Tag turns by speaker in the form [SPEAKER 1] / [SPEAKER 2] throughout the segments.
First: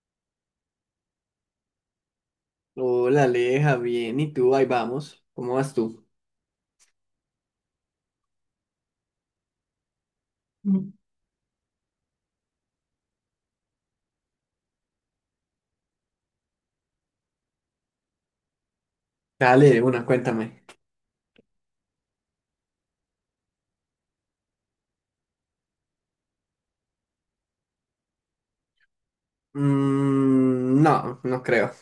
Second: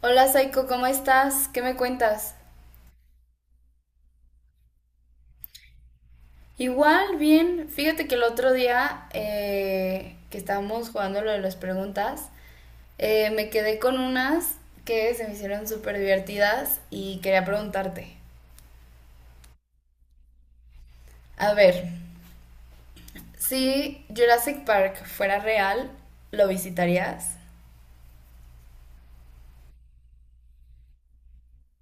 [SPEAKER 1] Hola Saiko, ¿cómo estás? ¿Qué me cuentas?
[SPEAKER 2] Hola, Aleja, bien. ¿Y tú? Ahí vamos. ¿Cómo vas tú?
[SPEAKER 1] Igual, bien. Fíjate que el otro día que estábamos
[SPEAKER 2] Mm.
[SPEAKER 1] jugando lo de las preguntas, me quedé con unas que se me hicieron súper divertidas y quería preguntarte.
[SPEAKER 2] Dale, de una, cuéntame.
[SPEAKER 1] A ver, si Jurassic Park fuera real, ¿lo visitarías?
[SPEAKER 2] Mm, no, no creo.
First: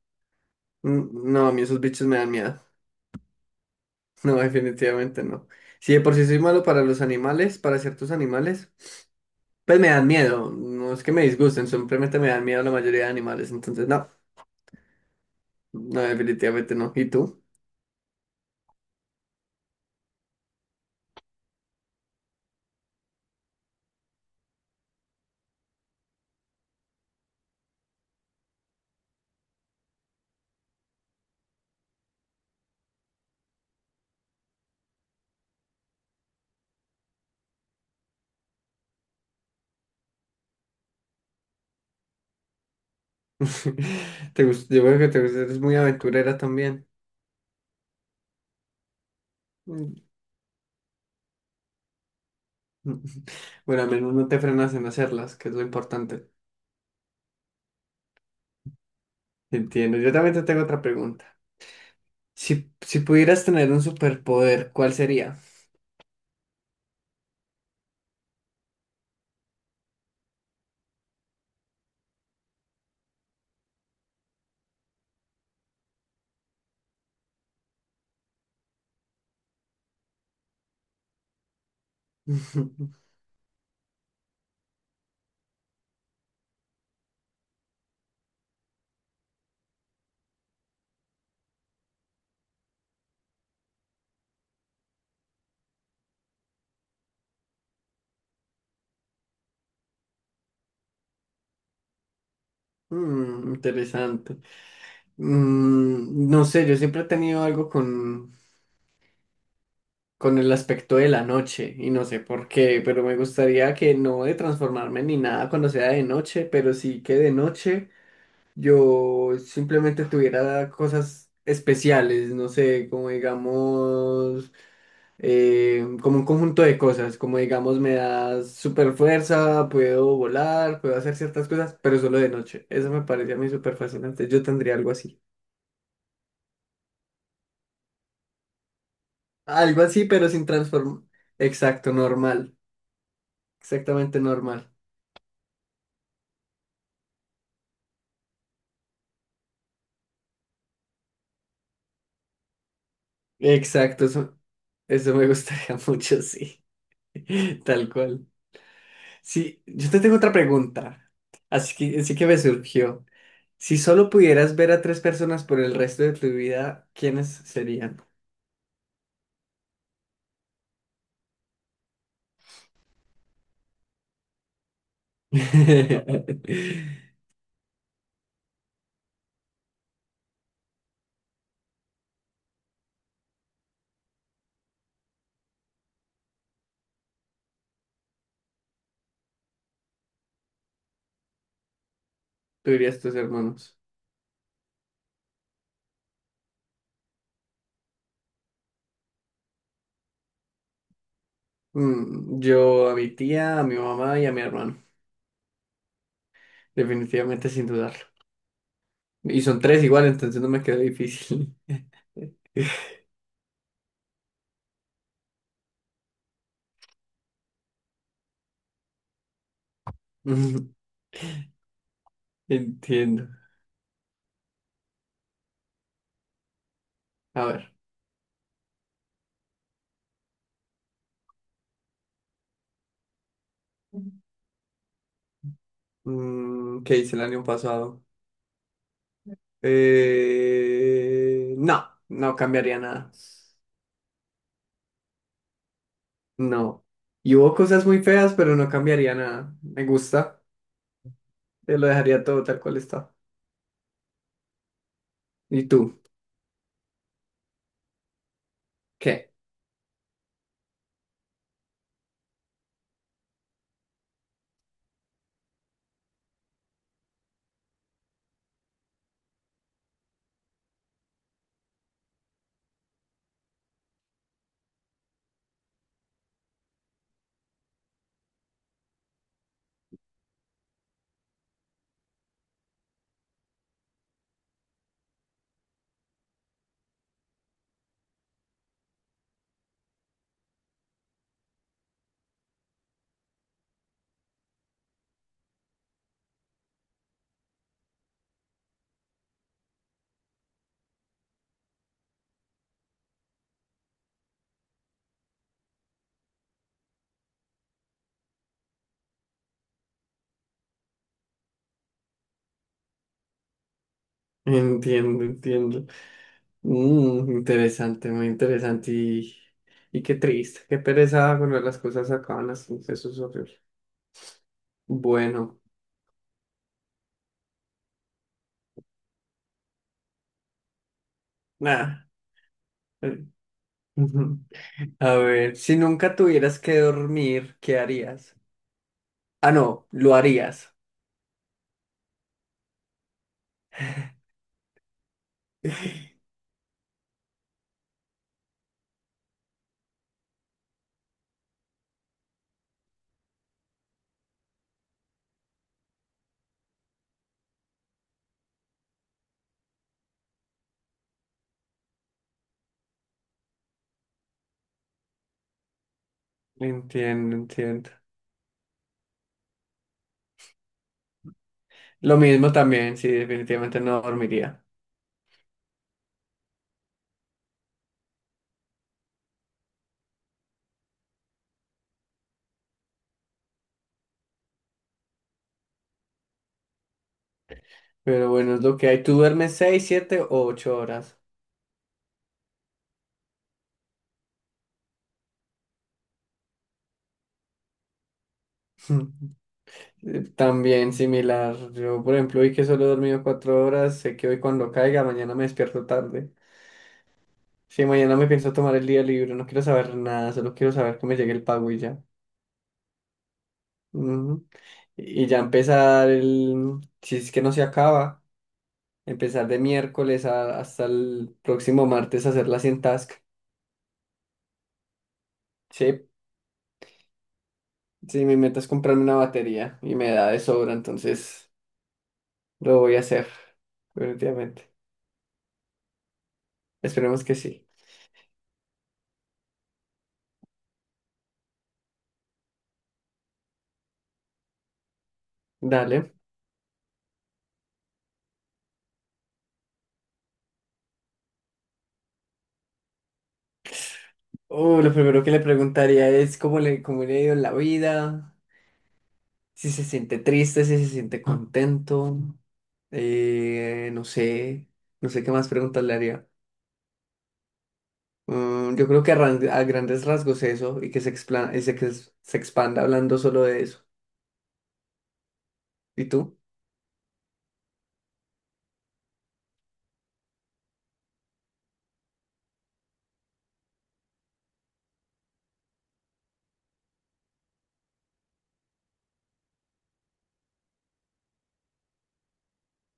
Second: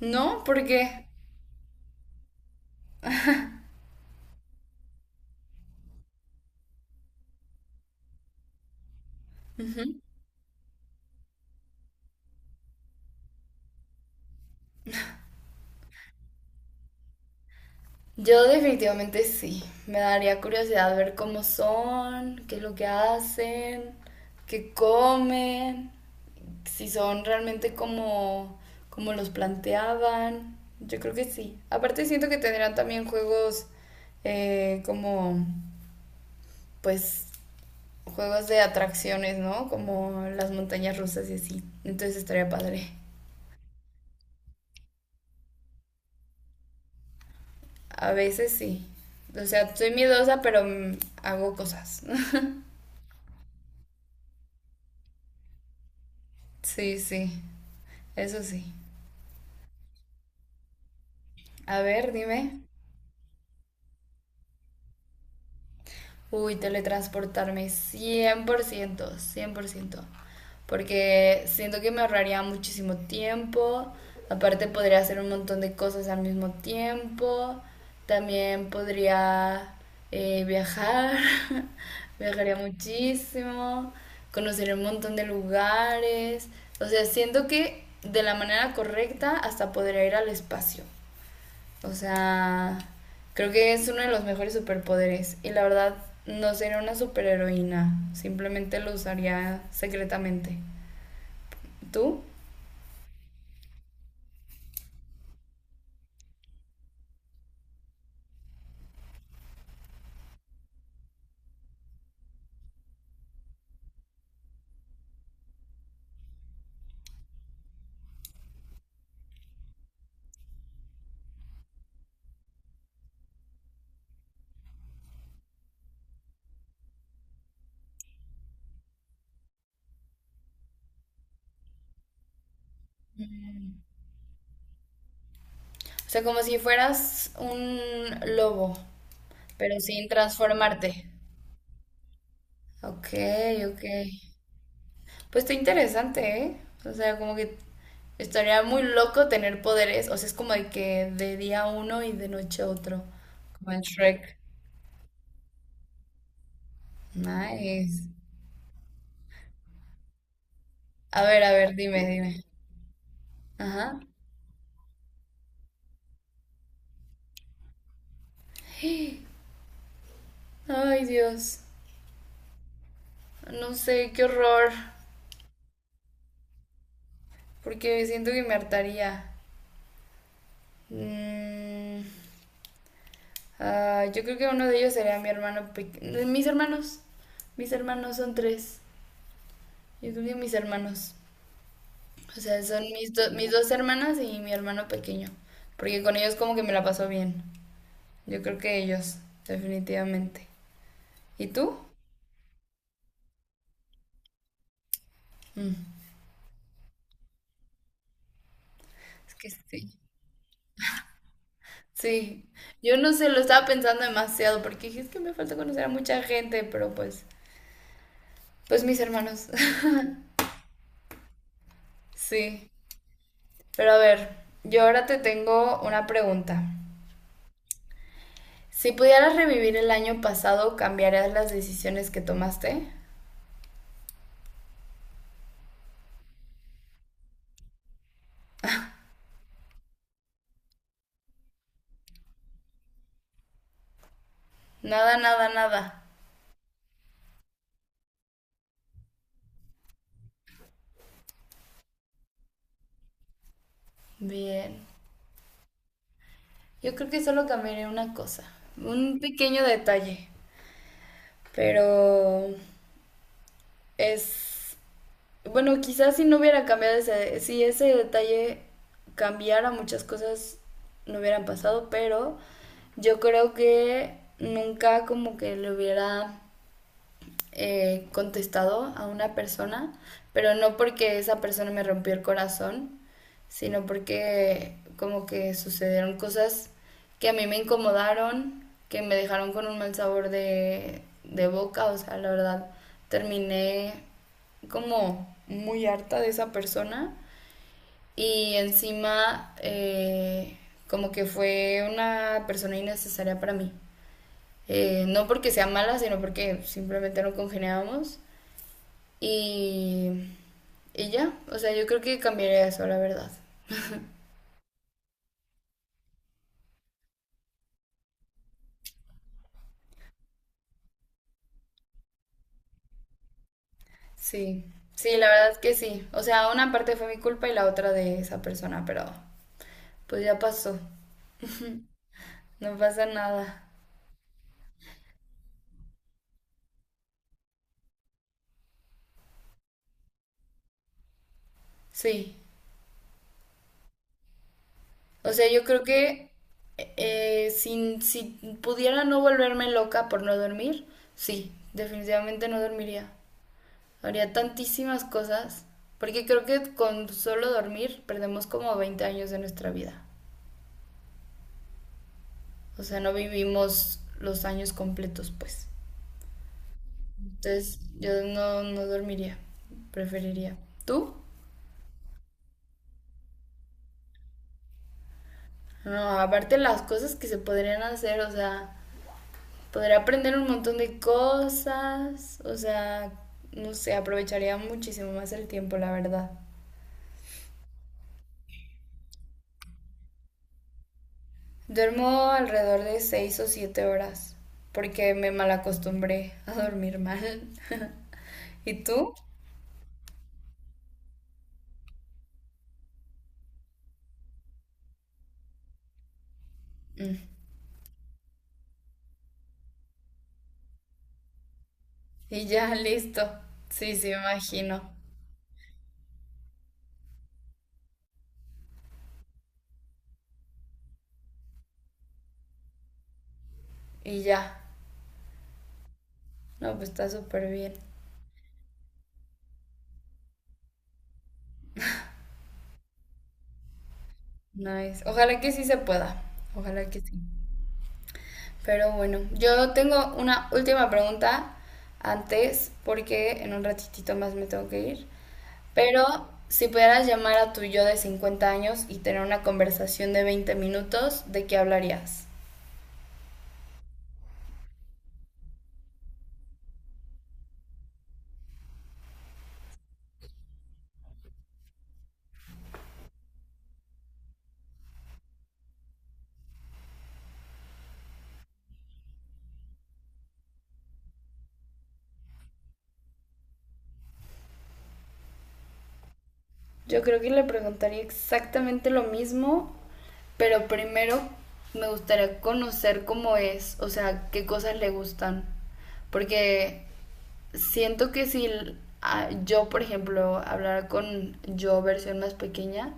[SPEAKER 1] No, porque
[SPEAKER 2] Mm, no, a mí esos bichos me dan miedo. No, definitivamente no. Si de por sí soy malo para los animales, para ciertos animales, pues me dan miedo. No es que me disgusten, simplemente me dan miedo la mayoría de animales. Entonces, no, no, definitivamente no. ¿Y tú?
[SPEAKER 1] yo definitivamente sí. Me daría curiosidad ver cómo son, qué es lo que hacen, qué comen. Si son realmente como los planteaban. Yo creo que sí. Aparte siento que tendrán también juegos como, pues, juegos de atracciones, ¿no? Como las montañas rusas y así. Entonces estaría padre.
[SPEAKER 2] Te gusta, yo veo que te gusta, eres muy aventurera también.
[SPEAKER 1] A veces sí. O sea, soy
[SPEAKER 2] Mm.
[SPEAKER 1] miedosa, pero hago cosas.
[SPEAKER 2] Mm. Bueno, al menos no te frenas en hacerlas, que es lo importante.
[SPEAKER 1] Sí, sí. Eso sí.
[SPEAKER 2] Entiendo. Yo también te tengo otra pregunta.
[SPEAKER 1] A ver, dime.
[SPEAKER 2] Si, si pudieras tener un superpoder, ¿cuál sería?
[SPEAKER 1] Uy, teletransportarme cien por ciento, 100%. Porque siento que me ahorraría muchísimo tiempo. Aparte podría hacer un montón de cosas al mismo tiempo. También podría viajar. Viajaría muchísimo. Conocer un montón de lugares. O sea, siento que de la manera correcta hasta podría ir al espacio. O sea, creo que es uno de los mejores superpoderes. Y la verdad, no sería una superheroína. Simplemente lo usaría secretamente. ¿Tú?
[SPEAKER 2] Mm, interesante. No sé, yo siempre he tenido algo con el aspecto de la noche y no sé por qué, pero me gustaría que no de transformarme ni nada cuando sea de noche, pero sí que de noche yo simplemente tuviera cosas especiales, no sé, como digamos, como un conjunto de cosas, como digamos me da super fuerza, puedo volar, puedo hacer ciertas cosas, pero solo de noche. Eso me parece a mí
[SPEAKER 1] Mm.
[SPEAKER 2] súper fascinante. Yo tendría algo así.
[SPEAKER 1] O sea, como si fueras un lobo, pero
[SPEAKER 2] Algo así,
[SPEAKER 1] sin
[SPEAKER 2] pero sin transformar.
[SPEAKER 1] transformarte.
[SPEAKER 2] Exacto, normal.
[SPEAKER 1] Ok, ok.
[SPEAKER 2] Exactamente normal.
[SPEAKER 1] Pues está interesante, ¿eh? O sea, como que estaría muy loco tener poderes. O sea, es como de que de día uno y de noche otro. Como en
[SPEAKER 2] Exacto,
[SPEAKER 1] Shrek.
[SPEAKER 2] eso me gustaría mucho, sí. Tal
[SPEAKER 1] Nice.
[SPEAKER 2] cual. Sí, yo te tengo otra pregunta.
[SPEAKER 1] A ver, dime,
[SPEAKER 2] Así que me
[SPEAKER 1] dime.
[SPEAKER 2] surgió. Si
[SPEAKER 1] Ajá.
[SPEAKER 2] solo pudieras ver a tres personas por el resto de tu vida, ¿quiénes serían?
[SPEAKER 1] Ay, Dios. No sé, qué horror.
[SPEAKER 2] Tú
[SPEAKER 1] Porque siento que me hartaría. Mm, yo creo que uno de ellos sería mi hermano pequeño. Mis hermanos. Mis hermanos son tres. Yo creo que mis hermanos. O sea, son
[SPEAKER 2] dirías
[SPEAKER 1] mis,
[SPEAKER 2] tus
[SPEAKER 1] mis dos
[SPEAKER 2] hermanos.
[SPEAKER 1] hermanas y mi hermano pequeño. Porque con ellos como que me la paso bien. Yo creo que ellos, definitivamente. ¿Y tú?
[SPEAKER 2] Mm, yo a mi tía, a mi mamá y a mi hermano.
[SPEAKER 1] Mm,
[SPEAKER 2] Definitivamente sin dudarlo.
[SPEAKER 1] es
[SPEAKER 2] Y
[SPEAKER 1] que
[SPEAKER 2] son tres
[SPEAKER 1] sí.
[SPEAKER 2] igual, entonces no me quedó difícil.
[SPEAKER 1] Sí, yo no sé, lo estaba pensando demasiado porque dije, es que me falta conocer a mucha gente, pero pues, mis hermanos.
[SPEAKER 2] Mm,
[SPEAKER 1] Sí,
[SPEAKER 2] entiendo.
[SPEAKER 1] pero a ver, yo ahora te tengo una pregunta.
[SPEAKER 2] A ver.
[SPEAKER 1] Si pudieras revivir el año pasado, ¿cambiarías las decisiones que tomaste?
[SPEAKER 2] Mm, ¿qué hice el año pasado? No, no cambiaría nada.
[SPEAKER 1] Nada, nada, nada.
[SPEAKER 2] No. Y hubo cosas muy feas, pero no cambiaría nada. Me gusta. Te lo dejaría todo tal cual está.
[SPEAKER 1] Bien.
[SPEAKER 2] ¿Y tú?
[SPEAKER 1] Yo creo que solo cambiaría una cosa, un
[SPEAKER 2] ¿Qué?
[SPEAKER 1] pequeño detalle, pero es Bueno, quizás si no hubiera cambiado ese, si ese detalle cambiara muchas cosas no hubieran pasado, pero yo creo que nunca como que le hubiera contestado a una persona, pero no porque esa persona me rompió el corazón, sino porque como que sucedieron cosas que a mí me incomodaron, que me dejaron con un mal sabor de boca, o sea, la verdad, terminé como muy harta de esa persona y encima como que fue una persona innecesaria para mí. No porque sea mala, sino porque simplemente no congeniábamos. Y, y ya, o sea, yo creo que cambiaría eso, la verdad.
[SPEAKER 2] Entiendo, entiendo. Mm, interesante, muy interesante y qué triste, qué pereza cuando las cosas acaban así, eso es horrible.
[SPEAKER 1] Sí, sí, la verdad
[SPEAKER 2] Bueno,
[SPEAKER 1] que sí. O sea, una parte fue mi culpa y la otra de esa persona, pero pues ya pasó,
[SPEAKER 2] nada.
[SPEAKER 1] no pasa
[SPEAKER 2] eh,
[SPEAKER 1] nada.
[SPEAKER 2] Ujú. A ver, si nunca tuvieras que dormir, ¿qué harías? Ah, no, lo harías.
[SPEAKER 1] Sí, o sea, yo creo que si pudiera no volverme loca por no dormir, sí, definitivamente no dormiría. Haría tantísimas cosas, porque creo que con solo dormir perdemos como 20 años de nuestra vida. O sea, no vivimos los años completos, pues.
[SPEAKER 2] Entiendo,
[SPEAKER 1] Entonces,
[SPEAKER 2] entiendo.
[SPEAKER 1] yo no dormiría, preferiría. ¿Tú?
[SPEAKER 2] Lo mismo también, sí, definitivamente no dormiría.
[SPEAKER 1] No, aparte las cosas que se podrían hacer, o sea, podría aprender un montón de cosas, o sea, no sé, aprovecharía muchísimo más el tiempo, la verdad.
[SPEAKER 2] Pero bueno, es lo que hay. ¿Tú duermes seis, siete o ocho horas?
[SPEAKER 1] Duermo alrededor de 6 o 7 horas, porque me malacostumbré a dormir mal. ¿Y tú?
[SPEAKER 2] También similar. Yo, por ejemplo, hoy que solo he dormido cuatro horas, sé que hoy cuando caiga, mañana me despierto tarde.
[SPEAKER 1] Mm.
[SPEAKER 2] Si mañana me pienso tomar el día libre, no quiero saber nada, solo quiero saber que me llegue el pago y ya.
[SPEAKER 1] Y ya, listo. Sí, sí,
[SPEAKER 2] Ujú.
[SPEAKER 1] imagino.
[SPEAKER 2] Y ya empezar el, si es que no se acaba, empezar de miércoles hasta el próximo martes a hacer la 100 task.
[SPEAKER 1] Y ya.
[SPEAKER 2] Sí,
[SPEAKER 1] No, pues está súper bien.
[SPEAKER 2] sí, mi meta es comprarme una batería y me da de sobra, entonces lo voy a hacer, definitivamente.
[SPEAKER 1] Nice. Ojalá que sí se pueda. Ojalá que sí.
[SPEAKER 2] Esperemos que sí.
[SPEAKER 1] Pero bueno, yo tengo una última pregunta antes, porque en un ratitito más me tengo que ir.
[SPEAKER 2] Dale.
[SPEAKER 1] Pero si pudieras llamar a tu yo de 50 años y tener una conversación de 20 minutos, ¿de qué hablarías?
[SPEAKER 2] Lo primero que le preguntaría es cómo le ha ido en la vida, si se siente triste, si se siente contento, no sé, no sé qué más preguntas le haría. Mm, yo creo que a, a grandes rasgos eso y que se, ese que se expanda hablando solo de eso. ¿Y tú?
[SPEAKER 1] Yo creo que le preguntaría exactamente lo mismo, pero primero me gustaría conocer cómo es, o sea, qué cosas le gustan. Porque siento que si yo, por ejemplo, hablara con yo versión más pequeña,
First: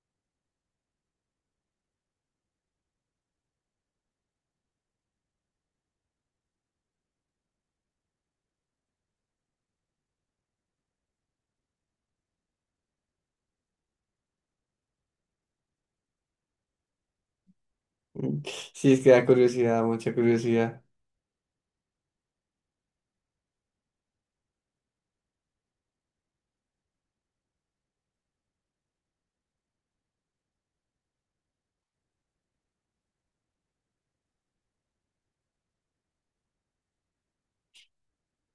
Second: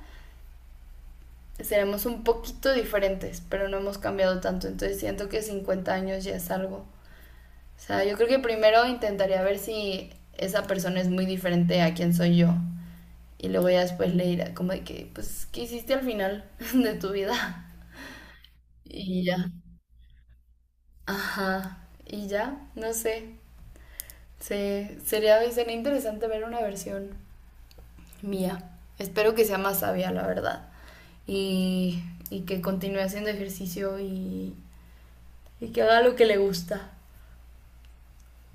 [SPEAKER 1] seremos un poquito diferentes, pero no hemos cambiado tanto. Entonces siento que 50 años ya es algo. O sea, yo creo que primero intentaría ver si esa persona es muy diferente a quien soy yo. Y luego ya después le dirá como de que, pues, ¿qué hiciste al final de tu vida?
[SPEAKER 2] Mm, sí, es que
[SPEAKER 1] Y
[SPEAKER 2] da
[SPEAKER 1] ya.
[SPEAKER 2] curiosidad, mucha curiosidad.
[SPEAKER 1] Ajá. Y ya, no sé. Sería interesante ver una versión mía. Espero que sea más sabia, la verdad. Y, y que continúe haciendo ejercicio y que haga lo que le gusta.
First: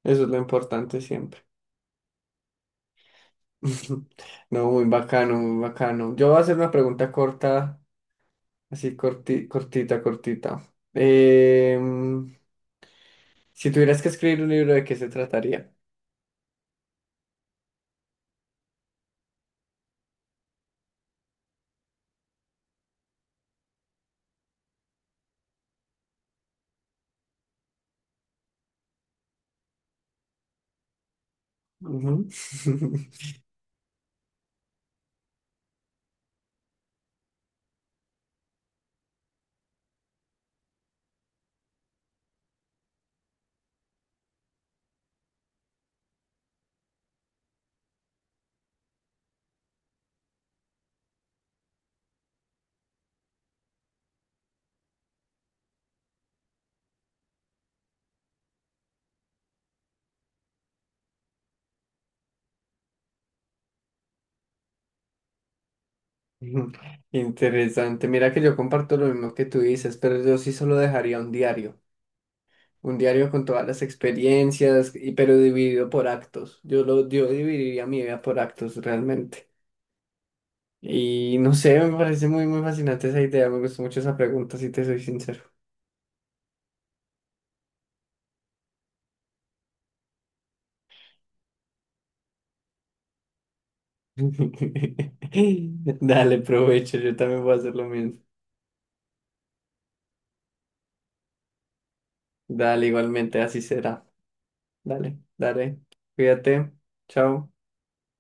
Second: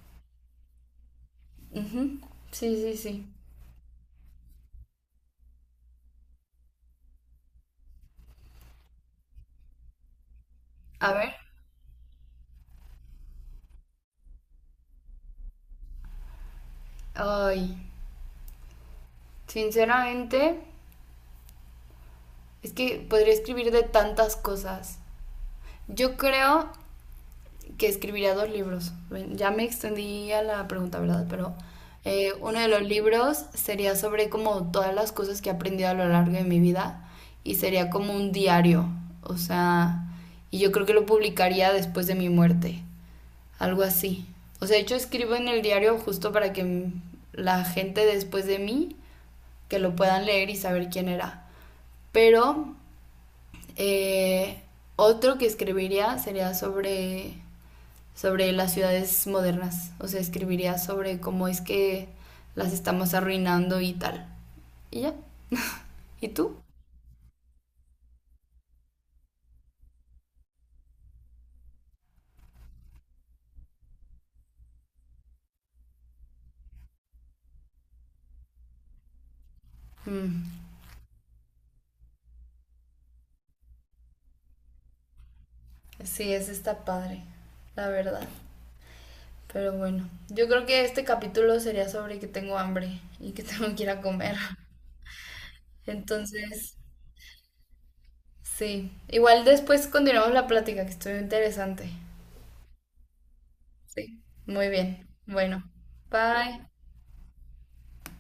[SPEAKER 2] Eso es lo importante siempre.
[SPEAKER 1] Ujú. Sí, sí, sí.
[SPEAKER 2] No, muy bacano, muy bacano. Yo voy a hacer una pregunta corta, así cortita, cortita.
[SPEAKER 1] A ver.
[SPEAKER 2] Em, Si tuvieras que escribir un libro, ¿de qué se trataría?
[SPEAKER 1] Ay, sinceramente, es que podría escribir de tantas cosas. Yo creo que escribiría dos libros. Ya me extendí a la pregunta, ¿verdad? Pero
[SPEAKER 2] Ujú.
[SPEAKER 1] uno de los libros sería sobre como todas las cosas que he aprendido a lo largo de mi vida y sería como un diario, o sea, y yo creo que lo publicaría después de mi muerte, algo así. O sea, de hecho escribo en el diario justo para que la gente después de mí que lo puedan leer y saber quién era. Pero eh, otro que escribiría sería sobre las ciudades modernas. O sea, escribiría sobre cómo es que las estamos arruinando y tal. Y ya. ¿Y tú?
[SPEAKER 2] Interesante. Mira que yo comparto lo mismo que tú dices, pero yo sí solo dejaría un diario. Un diario con todas las experiencias, y, pero dividido por actos. Yo lo, yo dividiría mi vida por actos realmente.
[SPEAKER 1] Mm,
[SPEAKER 2] Y no sé, me parece muy, muy fascinante esa idea. Me gustó mucho esa pregunta, si te soy sincero.
[SPEAKER 1] sí, ese está padre, la verdad. Pero bueno, yo creo que este capítulo sería sobre que tengo hambre y que tengo que ir a comer.
[SPEAKER 2] Dale,
[SPEAKER 1] Entonces,
[SPEAKER 2] provecho. Yo también voy a hacer lo mismo.
[SPEAKER 1] sí. Igual después continuamos la plática, que estuvo interesante.
[SPEAKER 2] Dale, igualmente, así será.
[SPEAKER 1] Sí. Muy bien.
[SPEAKER 2] Dale,
[SPEAKER 1] Bueno,
[SPEAKER 2] dale.
[SPEAKER 1] bye.
[SPEAKER 2] Cuídate. Chao.